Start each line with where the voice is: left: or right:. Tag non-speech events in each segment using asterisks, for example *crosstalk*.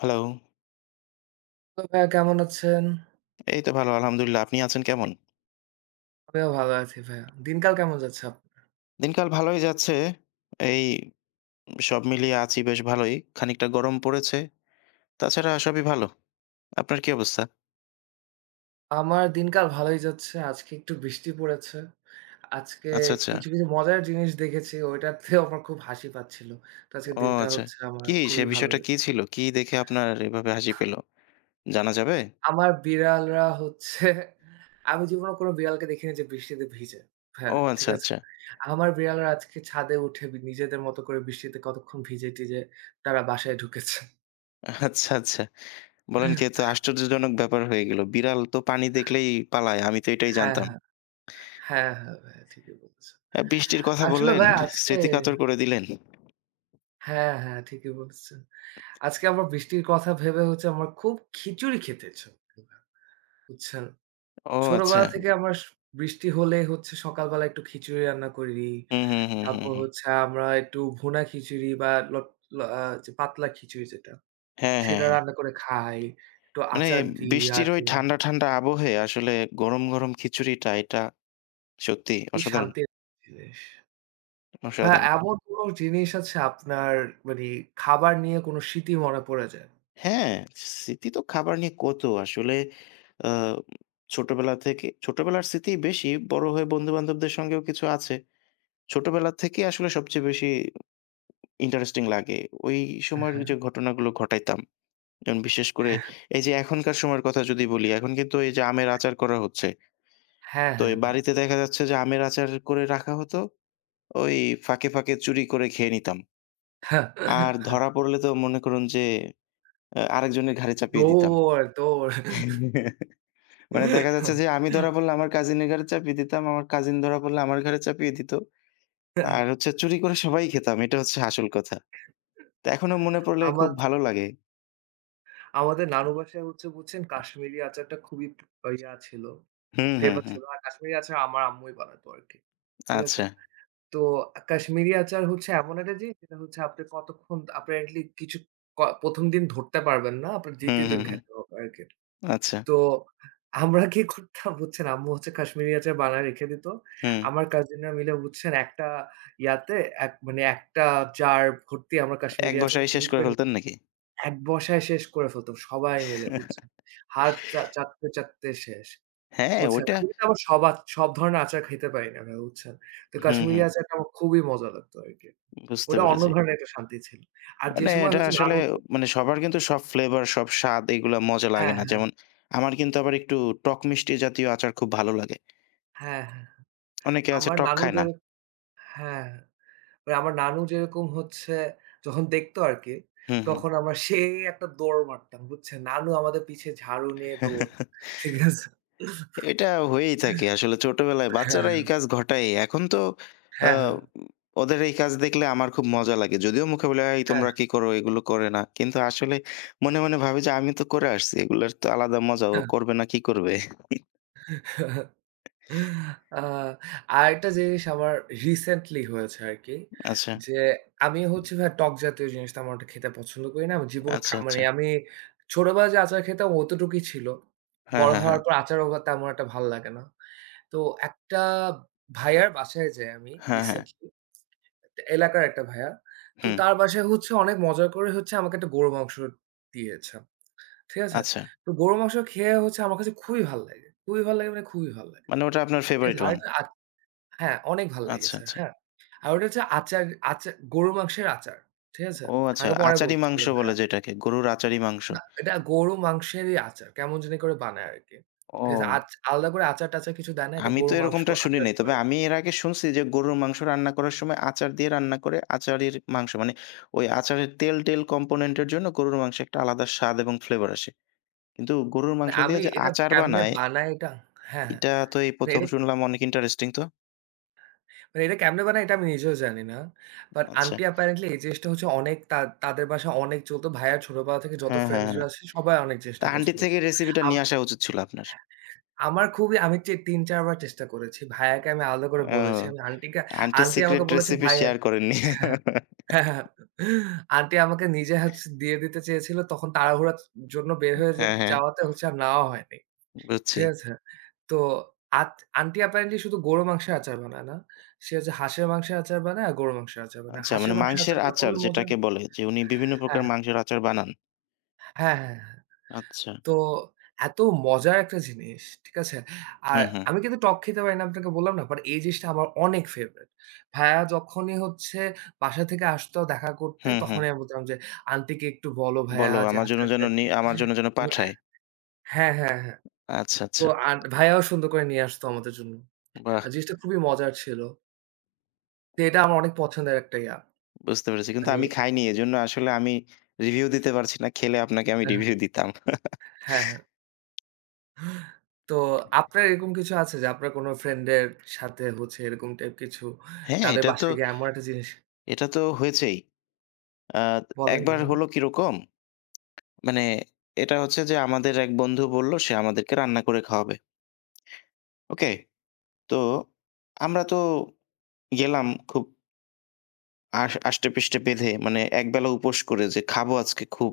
left: Hello.
right: তো ভাইয়া কেমন আছেন?
left: এই তো ভালো আলহামদুলিল্লাহ। আপনি আছেন কেমন?
right: আমিও ভালো আছি ভাইয়া। দিনকাল কেমন যাচ্ছে আপ
left: দিনকাল ভালোই যাচ্ছে। এই, সব মিলিয়ে আছি বেশ ভালোই। খানিকটা গরম পড়েছে। তাছাড়া সবই ভালো। আপনার কী অবস্থা?
right: আমার দিনকাল ভালোই যাচ্ছে। আজকে একটু বৃষ্টি পড়েছে। আজকে
left: আচ্ছা, আচ্ছা।
right: কিছু, কিছু মজার জিনিস দেখেছি। ওইটাতেও আমার খুব হাসি পাচ্ছিল। তো আজকের
left: ও
right: দিনটা
left: আচ্ছা।
right: হচ্ছে আমার
left: কী? সে
right: খুবই ভালো
left: বিষয়টা কি ছিল? কি দেখে আপনার, এভাবে হাসি পেলো? জানা যাবে?
right: আমার বিড়ালরা হচ্ছে। আমি জীবনেও কোন বিড়ালকে দেখিনি যে বৃষ্টিতে ভিজে। ভাইয়া
left: ও
right: ঠিক
left: আচ্ছা,
right: আছে?
left: আচ্ছা।
right: আমার বিড়ালরা আজকে ছাদে উঠে নিজেদের মতো করে বৃষ্টিতে কতক্ষণ ভিজে-টিজে তারা বাসায় ঢুকেছে।
left: আচ্ছা, আচ্ছা। বলেন কি এত
right: *chuckles*
left: আশ্চর্যজনক ব্যাপার হয়ে গেল। বিড়াল তো পানি দেখলেই পালায়। আমি তো এটাই
right: হ্যাঁ,
left: জানতাম।
right: হ্যাঁ। হ্যাঁ, হ্যাঁ, ভাইয়া ঠিকই বলছ।
left: এ্যা বৃষ্টির কথা
right: আসলে
left: বললেন,
right: ভাইয়া আজকে
left: স্মৃতি কাতর করে দিলেন।
right: হ্যাঁ, হ্যাঁ ঠিকই বলছেন। আজকে আমার বৃষ্টির কথা ভেবে হচ্ছে আমার খুব খিচুড়ি খেতে ইচ্ছে করছিল। বুঝছেন।
left: ও আচ্ছা।
right: ছোটবেলা থেকে আমার, বৃষ্টি হলে হচ্ছে সকাল বেলা একটু খিচুড়ি রান্না করি।
left: হু, হু, হু, হু,
right: তারপর
left: হু।
right: হচ্ছে আমরা একটু ভুনা খিচুড়ি বা লট ল এ্যা যে পাতলা খিচুড়ি যেটা,
left: হ্যাঁ, হ্যাঁ,
right: সেটা
left: হ্যাঁ।
right: রান্না করে খাই। একটু
left: মানে,
right: আচার দিই
left: বৃষ্টির ওই
right: ইয়াতে।
left: ঠাণ্ডা, ঠাণ্ডা আবহে আসলে গরম, গরম খিচুড়িটা এটা সত্যিই
right: খুবই
left: অসাধারণ।
right: শান্তির একটা জিনিস। ভাইয়া,
left: অসাধারণ।
right: এমন কোনো জিনিস আছে আপনার, মানে খাবার নিয়ে কোন স্মৃতি মনে পড়ে যায়।
left: হ্যাঁ, স্মৃতি তো খাবার নিয়ে কত। আসলে এ্যা ছোটবেলা থেকে, ছোটবেলার স্মৃতি বেশি বড় হয়ে বন্ধুবান্ধবদের সঙ্গেও কিছু আছে। ছোটবেলা থেকেই আসলে সবচেয়ে বেশি, ইন্টারেস্টিং লাগে। ওই সময়ের
right: হ্যাঁ।
left: যে ঘটনাগুলো ঘটাইতাম। এবং বিশেষ করে
right: হ্যাঁ।
left: এই যে এখনকার সময়ের কথা যদি বলি এখন কিন্তু এই যে আমের আচার করা হচ্ছে।
right: হ্যাঁ,
left: তো
right: হ্যাঁ
left: ওই
right: ভাইয়া।
left: বাড়িতে দেখা যাচ্ছে যে আমের আচার করে রাখা হতো। ওই ফাঁকে, ফাঁকে চুরি করে খেয়ে নিতাম। আর
right: *laughs*
left: ধরা পড়লে তো মনে করুন যে, এ্যা আরেকজনের ঘাড়ে চাপিয়ে দিতাম।
right: দৌড়, দৌড়।
left: *chuckles* মানে দেখা যাচ্ছে যে আমি ধরা
right: *chuckles*
left: পড়লে আমার কাজিনের ঘরে চাপিয়ে দিতাম। আমার কাজিন ধরা পড়লে আমার ঘরে চাপিয়ে দিত। আর হচ্ছে চুরি করে
right: *chuckles*
left: সবাই খেতাম। এটা হচ্ছে আসল কথা। তা এখনো মনে পড়লে
right: *chuckles*
left: খুব
right: আমার
left: ভালো লাগে।
right: আমাদের নানু বাসায় হচ্ছে বুঝছেন কাশ্মীরি আচারটা খুবই ইয়া ছিল,
left: হুম, হুম,
right: ফেভার
left: হুম।
right: ছিল আর কাশ্মীরি আচার আমার আম্মুই বানাতো আরকি, ঠিক আছে।
left: আচ্ছা।
right: তো কাশ্মীরি আচার হচ্ছে এমন একটা জিনিস যেটা হচ্ছে আপনি কতক্ষণ apparently কিছু ক ১ম দিন ধরতে পারবেন না, আপনার
left: হুম,
right: ২য় দিন
left: হুম, হুম।
right: খাইতে হবে আরকি।
left: আচ্ছা।
right: তো আমরা কি করতাম বুঝছেন, আম্মু কাশ্মীরি আচার বানায় রেখে দিত।
left: হুম।
right: আমার কাজিনরা মিলে বুঝছেন একটা ইয়াতে এক মানে একটা জার ভর্তি আমরা
left: এক
right: কাশ্মীরি আচার
left: বসাই শেষ
right: চুরি
left: করে
right: করে *unintelligible*
left: ফেলতেন নাকি?
right: এক বসায় শেষ করে ফেলত সবাই মিলে বুঝছেন,
left: *chuckles*
right: হাত চা চাটতে, চাটতে শেষ,
left: হ্যাঁ,
right: বুঝছেন।
left: ওটা।
right: আমি কিন্তু আবার সবার সব ধরনের আচার খাইতে পারি না আমি, বুঝছেন। তো
left: হুম,
right: কাশ্মীরি
left: হুম।
right: আচারটা আমার খুবই মজা লাগতো আরকি।
left: বুঝতে
right: ওটা অন্য
left: পেরেছি।
right: ধরনের একটা শান্তি ছিল। আর যে
left: মানে
right: সময়
left: এটা
right: হচ্ছে
left: আসলে,
right: নানু
left: মানে সবার কিন্তু সব ফ্লেভার, সব স্বাদ, এগুলা মজা লাগে
right: হ্যাঁ,
left: না।
right: হ্যাঁ।
left: যেমন আমার কিন্তু আবার একটু টক-মিষ্টি জাতীয় আচার খুব ভালো লাগে।
right: হ্যাঁ, হ্যাঁ।
left: *smacks lips* অনেকে আছে
right: আমার
left: টক
right: নানু
left: খায়
right: যে,
left: না।
right: হ্যাঁ। আমার নানু যেরকম হচ্ছে যখন দেখতো আরকি,
left: হুম, হু।
right: তখন আমরা সেই একটা দৌড় মারতাম বুঝছে। নানু আমাদের পিছে ঝাড়ু নিয়ে দৌড়,
left: *chuckles*
right: ঠিক আছে।
left: এটা
right: *chuckles*
left: হয়েই থাকে, আসলে ছোটবেলায় বাচ্চারা এই
right: হ্যাঁ।
left: কাজ ঘটায়। এখন তো আ
right: হ্যাঁ, হ্যাঁ।
left: ওদের এই কাজ দেখলে আমার খুব মজা লাগে। যদিও মুখে বলি, এই
right: হ্যাঁ,
left: তোমরা
right: হ্যাঁ।
left: কী করো? এগুলো করে না। কিন্তু আসলে মনে, মনে ভাবি যে আমি তো করে আসছি, এগুলো তো আলাদা মজা, ও
right: কা।
left: করবে না, কি করবে? *chuckles*
right: *chuckles* আ আরেকটা জিনিস আমার রিসেন্টলি হয়েছে আরকি
left: আচ্ছা।
right: যে, আমি হচ্ছি ভাই টক জাতীয় জিনিসটা তেমন একটা খেতে পছন্দ করি না। আমি জীবনে
left: আচ্ছা,
right: খা মানে
left: আচ্ছা।
right: আমি ছোটবেলায় যে আচার খেতাম অতটুকুই ছিল।
left: হ্যাঁ,
right: বড়
left: হ্যাঁ, হ্যাঁ।
right: হওয়ার পর আচারও বা তেমন একটা ভালো লাগে না। তো একটা ভাইয়ার বাসায় যাই আমি
left: হ্যাঁ, হ্যাঁ।
right: রিসেন্টলি, এলাকার একটা ভাইয়া, তো
left: হুম।
right: তার বাসায় হচ্ছে অনেক মজা করে হচ্ছে আমাকে একটা গরু মাংস দিয়েছে, *smacks lips* ঠিক আছে।
left: আচ্ছা।
right: তো গরুর মাংস খেয়ে হচ্ছে আমার কাছে খুবই ভাল লাগে খুবই ভাল লাগে মানে খুবই ভাল লাগে,
left: মানে ওটা আপনার
right: ঠিক
left: ফেভারেট
right: আছে।
left: ওয়ান।
right: আরেকটা আর হ্যাঁ, অনেক ভাল
left: আচ্ছা,
right: লাগেছে,
left: আচ্ছা।
right: হ্যাঁ, আর ওটা হচ্ছে আচার, আচার গরুর মাংসের আচার, ঠিক আছে।
left: ও আচ্ছা,
right: আমাকে পরে
left: আচারি
right: বলছিল
left: মাংস বলে
right: ভায়া।
left: যেটাকে, গরুর আচারি মাংস।
right: না এটা গরুর মাংসেরই আচার, কেমন জানি করে বানায় আরকি, ঠিক আছে।
left: ও।
right: আচ আলাদা করে আচার-টাচার কিছু দেয় না, এটা
left: আমি তো
right: গরুর মাংস
left: এরকমটা শুনি
right: আচার
left: নাই। তবে
right: করে।
left: আমি এর আগে শুনছি যে, গরুর মাংস রান্না করার সময় আচার দিয়ে রান্না করে আচারির মাংস, মানে ওই আচারের তেল-টেল কম্পোনেন্টের জন্য গরুর মাংস একটা আলাদা স্বাদ এবং ফ্লেভার আসে। কিন্তু গরুর
right: মানে
left: মাংস
right: আমি
left: দিয়ে যে
right: এটা
left: আচার
right: কেমনে
left: বানায়
right: বানায় এটা? হ্যাঁ,
left: এটা
right: হ্যাঁ।
left: তো এই ১ম
right: এটা
left: শুনলাম, অনেক ইন্টারেস্টিং তো।
right: মানে এটা কেমনে বানায় এটা আমি নিজেও জানি না। বাট
left: আচ্ছা।
right: আন্টি অ্যাপারেন্টলি এই জিনিসটা হচ্ছে অনেক তার তাদের বাসায় অনেক চলত। ভাইয়ার ছোটবেলা থেকে যত
left: হ্যাঁ, হ্যাঁ, হ্যাঁ।
right: ফ্রেন্ডসরা আছে সবাই অনেক
left: তা
right: জিনিসটা
left: আন্টির
right: পছন্দ করত।
left: থেকেই রেসিপিটা
right: আম
left: নিয়ে আসা উচিত ছিল আপনার।
right: আমার খুবই আমি চে ৩ ৪ বার চেষ্টা করেছি। ভাইয়াকে আমি আলাদা করে
left: ও
right: বলেছি। আমি আন্টিকে,
left: আন্টি
right: আন্টি আমাকে
left: সিক্রেট
right: বলেছে
left: রেসিপি
right: ভাইয়া
left: শেয়ার করেননি। *laughs*
right: *chuckles* আন্টি আমাকে নিজে হচ দিয়ে দিতে চেয়েছিল। তখন তাড়াহুড়ার জন্য বের হয়ে যেত
left: হ্যাঁ, হ্যাঁ।
right: যাওয়াতে হচ্ছে আর নেওয়া হয়নি।
left: বুঝছি।
right: ঠিক আছে, তো আত আন্টি অ্যাপারেন্টলি শুধু গরুর মাংসের আচার বানায় না। সে হচ্ছে হাঁসের মাংসের আচার বানায় আর গরুর মাংসের আচার বানায়।
left: আচ্ছা,
right: হাঁসের
left: মানে
right: মাংসের
left: মাংসের
right: আচারটা
left: আচার
right: খুবই মজা।
left: যেটাকে বলে। যে উনি বিভিন্ন প্রকার
right: হ্যাঁ।
left: মাংসের আচার বানান।
right: হ্যাঁ, হ্যাঁ, হ্যাঁ।
left: আচ্ছা।
right: তো এত মজার একটা জিনিস। ঠিক আছে,
left: হু,
right: আর
left: হু।
right: আমি কিন্তু টক খেতে পারি না আপনাকে বললাম না। বাট এই জিনিসটা আমার অনেক ফেভারিট। ভাইয়া যখনই হচ্ছে বাসা থেকে আসতো দেখা করতে
left: হু, হু।
right: তখনই আমি বলতাম যে আন্টিকে একটু বলো ভাইয়া
left: বলো,
right: যে
left: আমার জন্য
right: আচারটা
left: যেন
right: একটু
left: নিয়ে, আমার
right: মানে
left: জন্য যেন
right: এতো
left: পাঠায়।
right: হ্যাঁ, হ্যাঁ, হ্যাঁ।
left: আচ্ছা,
right: ও
left: আচ্ছা।
right: আর ভাইয়াও সুন্দর করে নিয়ে আসত আমাদের জন্য। আর
left: বাহ!
right: জিনিসটা খুবই মজার ছিল। তে এটা আমার অনেক পছন্দের একটা ইয়া।
left: বুঝতে পেরেছি। কিন্তু
right: মানে?
left: আমি খাইনি। এজন্য আসলে আমি রিভিউ দিতে পারছি না। খেলে আপনাকে আমি
right: এ্যা হ্যাঁ।
left: রিভিউ দিতাম।
right: হ্যাঁ হ্যাঁ।
left: *chuckles*
right: তো আপনার এরকম কিছু আছে? যে আপনার কোন ফ্রেন্ড এর সাথে হচ্ছে এরকম টাইপ কিছু
left: হ্যাঁ,
right: তাদের
left: এটা তো
right: বাসায় গিয়ে এমন একটা জিনিস?
left: এটা তো হয়েছেই। আ
right: বলেন।
left: একবার
right: বলুন।
left: হল কি রকম? মানে এটা হচ্ছে যে আমাদের এক বন্ধু বলল সে আমাদেরকে রান্না করে খাওয়াবে। ওকে? তো আমরা তো গেলাম খুব আস আষ্টেপৃষ্ঠে বেঁধে মানে একবেলা উপোস করে যে, খাবো আজকে খুব।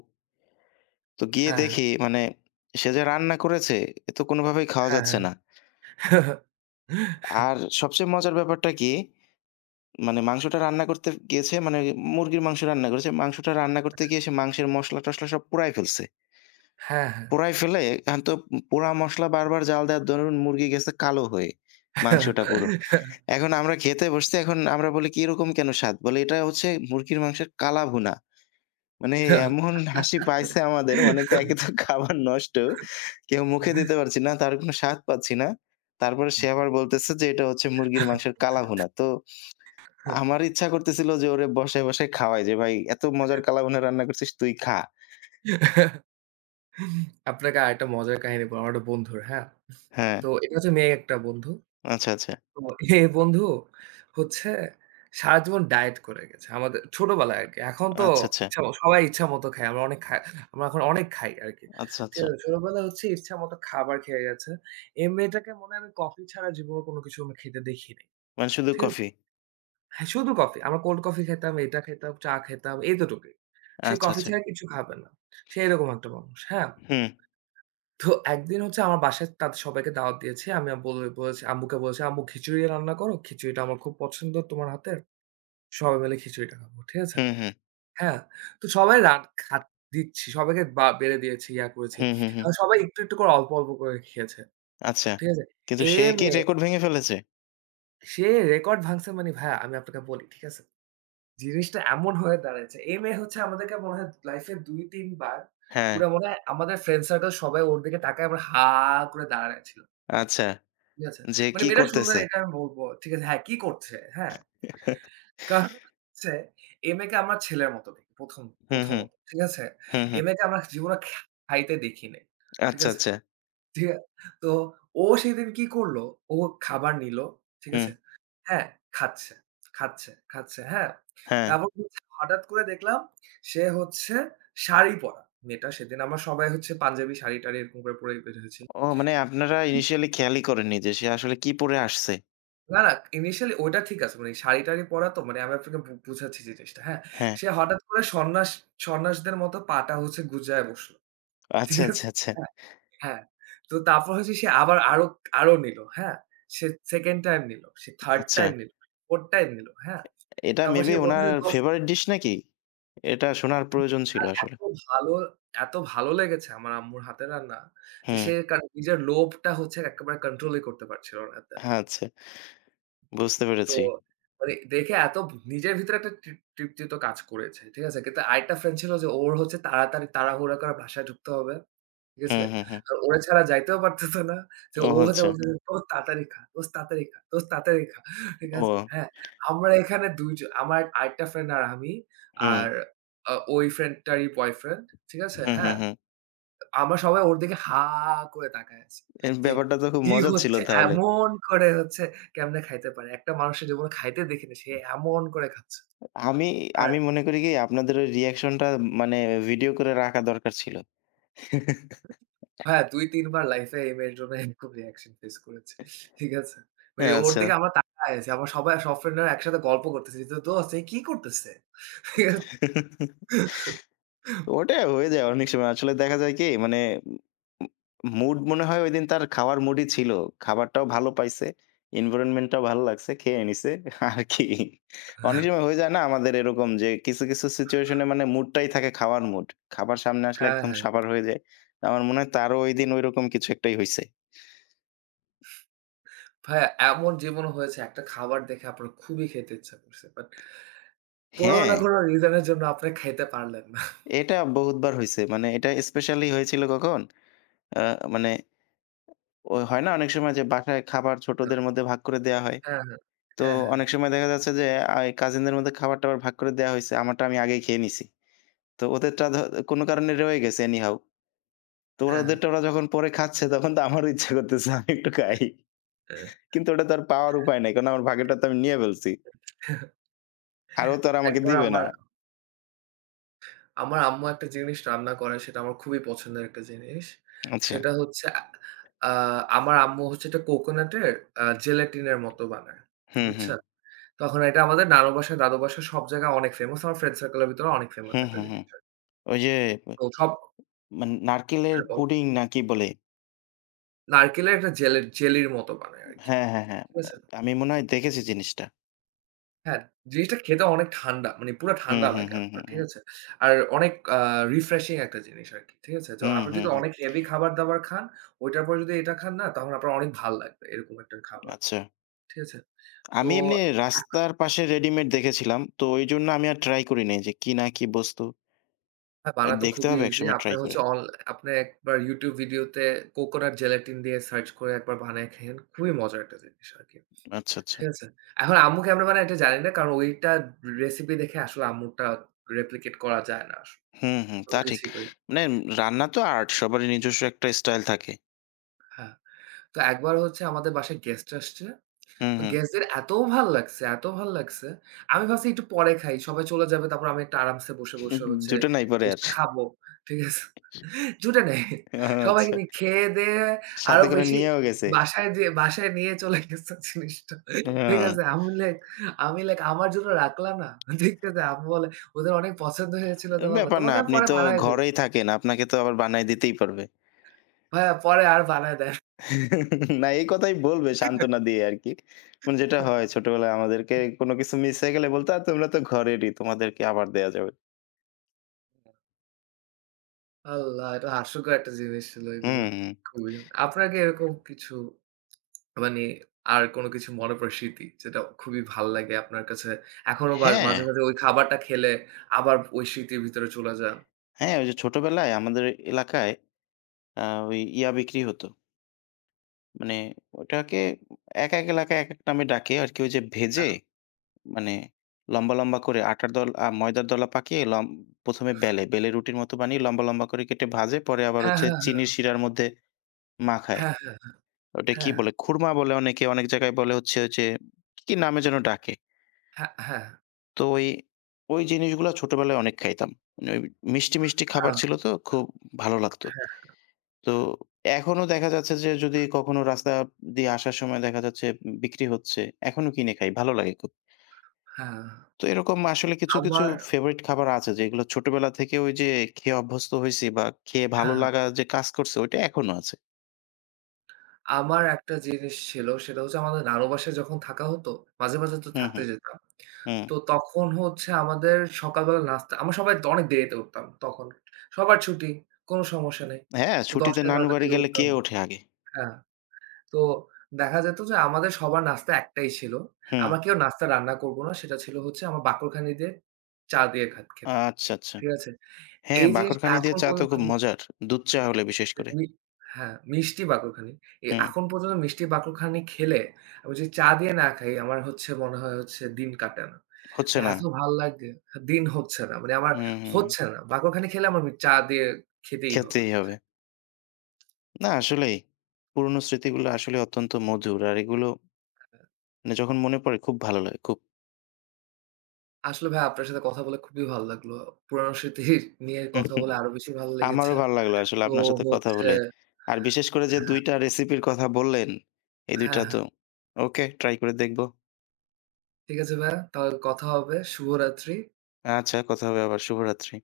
left: তো গিয়ে
right: হ্যাঁ। হ্যাঁ।
left: দেখি, মানে সে যে রান্না করেছে, এ তো কোনভাবেই খাওয়া
right: হ্যাঁ।
left: যাচ্ছে না।
right: হ্যাঁ।
left: আর
right: *chuckles*
left: সবচেয়ে মজার ব্যাপারটা কী? মানে মাংসটা রান্না করতে গিয়েছে মানে মুরগির মাংস রান্না করেছে। মাংসটা রান্না করতে গিয়ে সে মাংসের মশলা টশলা সব পোড়ায় ফেলছে।
right: হ্যাঁ। হ্যাঁ।
left: পোড়ায় ফেলে এখন তো পোড়া মশলা বারবার জ্বাল দেওয়ার দরুন মুরগি গেছে কালো হয়ে। মাংসটা পুরো।
right: *chuckles*
left: এখন আমরা খেতে বসছি, এখন আমরা বলি এরকম কেন স্বাদ? বলে এটা হচ্ছে মুরগির মাংসের কালা ভুনা। মানে এমন হাসি পাইছে আমাদের। মানে তো
right: *giggles*
left: একেতো খাবার নষ্ট কেউ মুখে দিতে
right: *chuckles*
left: পারছি না, তার কোন স্বাদ পাচ্ছি না। তারপরে সে আবার বলতেছে যে এটা হচ্ছে মুরগির মাংসের কালাভুনা। তো
right: *chuckles*
left: আমার ইচ্ছা করতেছিল যে ওরে বসায়, বসায়, খাওয়াই যে ভাই, "এত মজার কালাভুনা রান্না করছিস তুই খা।"
right: *chuckles* আপনাকে আরেকটা মজার কাহিনী বলবো, আমার একটা বন্ধুর। হ্যাঁ?
left: হ্যাঁ।
right: তো এটা হচ্ছে মেয়ে একটা বন্ধু।
left: আচ্ছা, আচ্ছা।
right: তো এ বন্ধু হচ্ছে সারাজীবন ডায়েট করে গেছে। আমাদের ছোটবেলায় আরকি। এখন তো
left: আচ্ছা, আচ্ছা।
right: ইচ্ছাম সবাই ইচ্ছামত খায়। আমরা অনেক খা আমরা এখন অনেক খাই আরকি।
left: আচ্ছা,
right: তো
left: আচ্ছা।
right: ছোটবেলায় হচ্ছে ইচ্ছামত খাবার খেয়ে গেছে। এই মেয়েটাকে মনে হয় আমি কফি ছাড়া জীবনে কোন কিছু আমি খেতে দেখি নাই
left: মানে শুধু
right: ঠিক আছে?
left: কফি?
right: হ্যাঁ, শুধু কফি। আমরা কোল্ড কফি খেতাম, এটা খেতাম চা খেতাম এতটুকই। সে
left: আচ্ছা,
right: কফি
left: আচ্ছা।
right: ছাড়া কিছু খাবে না। সে এরকম একটা মানুষ। হ্যাঁ।
left: হু।
right: তো একদিন হচ্ছে আমার বাসায় তাদের সবাইকে দাওয়াত দিয়েছি। আমি বল বলেছি আম্মুকে বলেছি আম্মু খিচুড়ি রান্না করো। খিচুড়িটা আমার খুব পছন্দ তোমার হাতের। সবাই মিলে খিচুড়িটা খাবো। ঠিক আছে?
left: হু, হু।
right: হ্যাঁ, তো সবাই রা খা দিচ্ছি। সবাইকে বা বেড়ে দিয়েছি ইয়া করেছি।
left: হু, হু, হু।
right: সবাই একটু, একটু, করে অল্প, অল্প, করে খেয়েছে।
left: আচ্ছা।
right: ঠিক আছে?
left: কিন্তু
right: এ
left: সে কি
right: মেয়ে
left: রেকর্ড ভেঙে ফেলেছে?
right: সে রেকর্ড ভাঙছে মানে ভাইয়া, আমি আপনাকে বলি, ঠিক আছে? জিনিসটা এমন হয়ে দাঁড়ায়ছে, এই মেয়ে হচ্ছে আমাদেরকে মনে হয় লাইফে ২-৩ বার,
left: হ্যাঁ।
right: পুরা মনে হয় আমাদের ফ্রেন্ড সার্কেল সবাই ওর দিকে তাকায় বা হা করে দাঁড়ায়ছিল
left: আচ্ছা,
right: ঠিক আছে,
left: যে
right: মানে
left: কি
right: মেয়েটা সুন্দর
left: করতেছে?
right: এটা আমি বলবো। ঠিক আছে? হ্যাঁ কি করছে, হ্যাঁ
left: *chuckles*
right: কারণ হচ্ছে এই মেয়েকে আমার ছেলের মতো দেখি। প্রথম
left: হুম, হুম।
right: প্রথমত। ঠিক আছে?
left: হুম,
right: এই
left: হুম।
right: মেয়েকে আমরা জীবনে খাইতে দেখি নাই। ঠিক
left: আচ্ছা,
right: আছে?
left: আচ্ছা।
right: দিয়া তো ও সেদিন কী করল? ও খাবার নিল। ঠিক আছে?
left: হুম।
right: হ্যাঁ, খাচ্ছে, খাচ্ছে, খাচ্ছে। হ্যাঁ?
left: হ্যাঁ।
right: তারপর হচ্ছে হঠাৎ করে দেখলাম সে হচ্ছে শাড়ি পরা। মেয়েটা সেদিন আমরা সবাই হচ্ছে পাঞ্জাবি শাড়ি-টাড়ি এরকম করে পড়ে বের হয়েছি।
left: ও মানে আপনারা
right: উ
left: ইনিশিয়ালি খেয়ালই করেননি যে সে আসলে কি পড়ে আসছে।
right: না, ইনিশিয়ালি ওইটা ঠিক আছে। মানে শাড়ি-টাড়ি পরা তো মানে আমি আপনাকে বু বুঝাচ্ছি জিনিসটা। হ্যাঁ,
left: হ্যাঁ।
right: সে হঠাৎ করে সন্ন্যাস সন্ন্যাসদের মতো পা'টা হচ্ছে গুঁজায় বসলো।
left: আচ্ছা,
right: ঠিক
left: আচ্ছা,
right: আছে?
left: আচ্ছা।
right: হ্যাঁ। হ্যাঁ। তো তারপর হচ্ছে সে আবার আরো, আরো নিলো, হ্যাঁ সে 2nd টাইম নিলো, 3rd
left: আচ্ছা।
right: টাইম নিলো, 4th টাইম নিলো। হ্যাঁ?
left: এ এটা
right: তারপর
left: মেবি
right: সে বলছে
left: ওনার
right: যে, "দোস্ত"
left: ফেভারিট ডিশ নাকি? এটা শোনার প্রয়োজন ছিল
right: আর
left: আসলে।
right: এতো ভালো এত ভালো লেগেছে আমার আম্মুর হাতের রান্না, যে
left: হুম।
right: সে কার নিজের লোভটা হচ্ছে একেবারে কন্ট্রোলই করতে পারছিল না। দে
left: আচ্ছা। বুঝতে
right: তো
left: পেরেছি।
right: ওরে দেখে এত ভ নিজের ভিতরে একটা তৃপ তৃপ্তিতো কাজ করেছে। ঠিক আছে? কিন্তু আরেকটা ফ্রেন্ড ছিল যে ওর হচ্ছে তাড়াতাড়ি তাড়াহুড়া করে বাসায় ঢুকতে হবে। ঠিক
left: হুম,
right: আছে?
left: হুম, হুম।
right: তো ওরে ছাড়া যাইতেও পারতেছে না। যে
left: ও,
right: ও যা
left: আচ্ছা।
right: বলতেসে, “দোস্ত তাড়াতাড়ি খা। দোস্ত তাড়াতাড়ি খা। দোস্ত তাড়াতাড়ি খা।“ ঠিক
left: ও।
right: আছে? হ্যাঁ, আমরা এখানে ২ জন আমার আরেকটা ফ্রেন্ড আর আমি আর
left: হুম।
right: অ ওই ফ্রেন্ডটারই বয়ফ্রেন্ড ঠিক আছে?
left: হুম, হুম,
right: হ্যাঁ।
left: হুম।
right: আমরা সবাই ওর দিকে হা করে তাকায় আছি।
left: এজ
right: যে
left: ব্যাপারটা তো খুব
right: কি
left: মজার ছিল
right: হচ্ছে
left: তাহলে।
right: এমন করে হচ্ছে কেমনে খাইতে পারে। একটা মানুষের জীবনে খাইতে দেখি না, সে এমন করে খাচ্ছে।
left: আমি
right: আর
left: আমি মনে করি, কি আপনাদের ওই রিঅ্যাকশনটা মানে ভিডিও করে রাখা দরকার ছিল। *chuckles*
right: ভাইয়া, ২-৩ বার লাইফে এই মেয়ের জন্য এরকম রিঅ্যাকশন ফেস করেছি। ঠিক আছে? মানে
left: হ্যাঁ,
right: ওর
left: আচ্ছা।
right: দিকে আমরা তাকায় আছি। আমার সবাই সব ফ্রেন্ডরা একসাথে গল্প করতেছি যে, “দোস্ত এ কি করতেছে?” *unintelligible*
left: *chuckles*
right: *chuckles*
left: ওটা হয়ে যায় অনেক সময়। আসলে দেখা যায় কি মানে। ম ম মুড মনে হয় ঐদিন তার খাওয়ারার মুডই ছিল। খাবারটাও ভাল পাইছে। এনভায়রনমেন্টটাও ভালো লাগছে। খেয়ে নিসে আরকি। অনেক
right: আহ
left: সময় হয়ে যায় না আমাদের এরকম যে কিছু, কিছু সিচুয়েশনে মানে মুডটাই থাকে খাওয়ার মুড। খাবার সামনে আসলে
right: হ্যাঁ,
left: একদম
right: হ্যাঁ।
left: সাবার হয়ে যায়। আমার মনে হয় তারও ঐদিন ঐরকম কিছু একটাই হইছে।
right: ভাইয়া এমন জীবন হয়েছে একটা খাবার দেখে আপনার খুবই খেতে ইচ্ছা করছে। বাট কোনো
left: হ্যাঁ।
right: না কোনো রিজন এর জন্য আপনি খাইতে পারলেন না? *chuckles*
left: এটা বহুতবার হইছে। মানে এটা স্পেশালি হয়েছিল কখন? আ মানে। ওই, হয় না অনেক সময় যে বাসায় খাবার
right: *unintelligible*
left: ছোটদের মধ্যে ভাগ করে দেয়া হয়।
right: হ্যাঁ, হ্যাঁ।
left: তো
right: হ্যাঁ, হ্যাঁ।
left: অনেক সময় দেখা যাচ্ছে যে আই কাজিনদের মধ্যে খাবার-টাবার ভাগ করে দেয়া হইছে। আমারটা আমি আগেই খেয়ে নিছি। তো ওদেরটা ধ কোনো কারণে রয়ে গেছে অ্যানিহাউ। তো
right: হ্যাঁ, হ্যাঁ।
left: ওরাদেরটা ওরা যখন পরে খাচ্ছে তখন তো আমারও ইচ্ছা করতেছে, আমি একটু খাই।
right: অ্যা
left: কিন্তু ওটা তো আর পাওয়ার উপায় নাই। কারণ আমার ভাগটা তো আমি নিয়া ফেলছি
right: *chuckles*
left: আর ও তো আর আমাকে
right: একবার
left: দিবে না।
right: আমার আমার আম্মু একটা জিনিস রান্না করে সেটা আমার খুবই পছন্দের একটা জিনিস।
left: আচ্ছা।
right: সেটা হচ্ছে আ আ আমার আম্মু হচ্ছে একটা কোকোনাটের আ জেলেটিনের মতো বানায়।
left: হু, হু।
right: বুঝছেন, তখন এটা আমাদের নানু বাসায়, দাদু বাসার, সব জায়গায় অনেক ফেমাস। আমার ফ্রেন্ড সার্কেলের ভিতরে অনেক
left: হু,
right: ফেমাস একটা
left: হু, হু।
right: জিনিস
left: ওইযে
right: তো সব
left: মান নারকেলের
right: হ্যাঁ, বল।
left: পুডিং না কি বলে?
right: নারকেলের একটা জেলের জেলির মতো বানায় আরকি
left: হ্যাঁ, হ্যাঁ, হ্যাঁ।
right: ঠিক
left: আ
right: আছে?
left: আমি মনে হয় দেখেছি জিনিসটা।
right: হ্যাঁ, জিনিসটা খেতে অনেক ঠান্ডা মানে পুরা
left: হু,
right: ঠান্ডা
left: হু,
right: লাগে
left: হু, হু,
right: আপনার। ঠিক
left: হু।
right: আছে? আর অনেক আ রিফ্রেশিং একটা জিনিস আরকি। ঠিক আছে? জ
left: হু,
right: আপনি
left: হু,
right: যদি
left: হু।
right: অনেক হেভি খাবার-দাবার খান। ওইটার পর যদি এটা খান না তাহলে আপনার অনেক ভাল লাগবে এরকম একটা খাবার।
left: আচ্ছা।
right: ঠিক আছে? তো
left: আমি এমনি
right: *clears throat*
left: রাস্তার পাশে রেডিমেড দেখেছিলাম তো এই জন্যে আমি আর ট্রাই করি নাই যে, কি না কি বস্তু?
right: হ্যাঁ,
left: এ
right: বানাতো
left: দেখতে
right: খুবই
left: হবে
right: ইজি।
left: একসময় ট্রাই
right: আপনের
left: করে।
right: হচ্ছে অল আপনে একবার YouTube ভিডিওতে কোকোনাট জেলেটিন দিয়ে সার্চ করে একবার বানায় খেয়েন। খুবই মজার একটা জিনিস আরকি।
left: আচ্ছা, আচ্ছা।
right: ঠিক আছে, এখন আম্মু কেমনে বানায় এটা জানি না। কারণ ওইটা রেসিপি দেখে আসলে আম্মুরটা রেপ্লিকেট করা যায় না আস
left: হু, হু
right: কত
left: তা ঠিক
right: কিছুই করি।
left: মানে রান্না তো আর্ট সবারই নিজস্ব একটা স্টাইল থাকে।
right: হ্যাঁ। তো একবার হচ্ছে আমাদের বাসায় গেস্ট আসছে।
left: হু,
right: তো
left: হু।
right: গেস্টদের এত ভাল লাগছে এত ভাল লাগছে আমি ভাবছি একটু পরে খাই। সবাই চলে যাবে। তারপর আমি একটু আরামসে বসে, বসে,
left: *chuckles*
right: হচ্ছে
left: জোটে নাই পরে আর?
right: জিনিসটা খাবো। ঠিক আছে? জুটে নাই
left: ও
right: সবাই
left: আচ্ছা
right: *unintelligible* খেয়ে দেয়ে আরো
left: সাথে করে
right: বেশি
left: নিয়েও গেছে?
right: বাসায় দে বাসায় নিয়ে চলে গেছে জিনিসটা। ঠিক
left: হ্যাঁ।
right: আছে? আমি লাইক, আমার জন্য রাখলা না? দেখতে আম্মু বলে ওদের অনেক পছন্দ হয়েছিল তো বাবা।
left: ব্যাপার না।
right: তোমাকে আমি
left: আপনি
right: পরে
left: তো
right: বানায় দিব।
left: ঘরেই থাকেন। আপনাকে তো আবার বানায় দিতেই পারবে।
right: ভাইয়া পরে আর বানায় দেয় *chuckles*
left: *chuckles* না, এই কথাই বলবে সান্ত্বনা দিয়ে আরকি মানে যেটা
right: *chuckles*
left: হয় ছোটবেলায় আমাদেরকে কোন কিছু মিস হয়ে গেলে বলতো তোমরা তো ঘরেরই। তোমাদেরকে আবার দেয়া যাবে।
right: আল্লাহ! এটা হাস্যকর একটা জিনিস ছিল
left: হু,
right: এইগুলো।
left: হু।
right: খুবই। আপনার কি এরকম কিছু মানে আর কোন কিছু মনে পড়ে স্মৃতি? যেটা খুবই ভাল লাগে আপনার কাছে। এখনো বা
left: হ্যাঁ।
right: মাঝে, মাঝে ঐ খাবারটা খেলে আবার ওই স্মৃতির ভিতরে চলে যান।
left: হ্যাঁ। ওই যে ছোটবেলায় আমাদের এ এলাকায় অ্যা ওই ইয়া বিক্রি হতো। মানে, ওটাকে ১-১ এলাকায় একেক নামে ডাকে আরকি। ওই যে ভেজে
right: হ্যাঁ।
left: মানে লম্বা, লম্বা করে আটার দল আ ময়দার দলা পাকিয়ে লম্ব প্রথমে বেলে, বেলে রুটির মতো বানিয়ে লম্বা, লম্বা করে কেটে ভাজে পরে আবার
right: হ্যাঁ,
left: হচ্ছে
right: হ্যাঁ,
left: চিনির
right: হ্যাঁ।
left: সিরার মধ্যে মাখায়।
right: হ্যাঁ, হ্যাঁ, হ্যাঁ,
left: ওইটা কি
right: হ্যাঁ।
left: বলে? খুরমা বলে অনেকে অনেক জায়গায় বলে হচ্ছে ওই যে, কি নামে যেন ডাকে।
right: হ্যাঁ, হ্যাঁ, হ্যাঁ।
left: তো এই ওই জিনিসগুলা ছোটবেলায় অনেক খাইতাম। মানে ওই মিষ্টি, মিষ্টি খাবার
right: হ্যাঁ।
left: ছিল তো খুব ভালো লাগতো।
right: হ্যাঁ।
left: তো এখনো দেখা যাচ্ছে যে, যদি কখনো রাস্তা দিয়ে আসার সময় দেখা যাচ্ছে বিক্রি হচ্ছে, এখনো কিনে খাই ভাল লাগে খুব।
right: হ্যাঁ,
left: তো এরকম আসলে কিছু, কিছু
right: আমার
left: ফেভারিট খাবার আছে, যেগুলো ছোটবেলা থেকে ওই যে খেয়ে অভ্যস্ত হইছি বা খেয়ে ভালো
right: হ্যাঁ, হ্যাঁ।
left: লাগা যে কাজ করছে, ওইটা এখনো আছে।
right: আমার একটা জিনিস ছিল। সেটা হচ্ছে, আমাদের নানু বাসায় যখন থাকা হতো মাঝে, মাঝে তো
left: হু, হু,
right: থাকতে যেতাম।
left: হুম।
right: তো তখন হচ্ছে, আমাদের সকালবেলা নাস্তা আমরা সবাই দ অনেক দেরিতে উঠতাম তখন। সবার ছুটি কোন সমস্যা নাই।
left: হ্যাঁ,
right: তো
left: ছুটিতে
right: ১০:০০-১১:০০ এর
left: নানুবাড়ি
right: দিকে
left: গেলে
right: উঠতাম।
left: কে ওঠে আগে?
right: হ্যাঁ তো দেখা যেত যে, আমাদের সবার নাস্তা একটাই ছিল। আমরা
left: হু।
right: কেউ নাস্তা রান্না করবো না। সেটা ছিল হচ্ছে, আমরা বাকরখানি দিয়ে চা দিয়ে খা খেতাম।
left: আচ্ছা, আচ্ছা।
right: ঠিক আছে?
left: হ্যাঁ,
right: এই জিনিসটা
left: বাঁকরখানি দিয়ে
right: এখন
left: চা তো
right: পর্যন্ত।
left: খুব
right: *unintelligible*
left: মজার দুধ চা হলে বিশেষ করে।
right: *unintelligible* হ্যাঁ, মিষ্টি বাকরখানি। এ
left: হু।
right: এখন পর্যন্ত মিষ্টি বাকরখানি খেলে, আমি যদি চা দিয়ে না খাই, আমার হচ্ছে মনে হয় হচ্ছে দিন কাটে না।
left: হচ্ছে
right: মানে
left: না।
right: এত ভাল লাগে হা দিন হচ্ছে না মানে আমার
left: হু, হু।
right: হচ্ছে না। বাকরখানি খেলে, আমার ওই চা দিয়ে খেতেই হবে।
left: খেতেই হবে। না, আসলেই পুরনো স্মৃতিগুলো আসলেই অত্যন্ত মধুর, আর এগুলো
right: হ্যাঁ।
left: মানে যখন মনে পড়ে, খুব ভালো লাগে খুব।
right: আসলে ভাইয়া আপনার সাথে কথা বলে খুবই ভাল লাগলো। পুরানো স্মৃতির নিয়ে কথা বলে আরো বেশি ভাল লেগেছে
left: আমারও ভাল লাগলো আসলে
right: তো
left: আপনার সাথে কথা
right: হচ্ছে
left: বলে। আর বিশেষ করে যে
right: হ্যাঁ।
left: ২ টা রেসিপির কথা বললেন, এই ২
right: হ্যাঁ,
left: টা
right: হ্যাঁ।
left: তো ওকে ট্রাই করে দেখব।
right: ঠিক আছে ভাইয়া। তাহলে কথা হবে শুভরাত্রি।
left: আচ্ছা কথা হবে আবার শুভরাত্রি।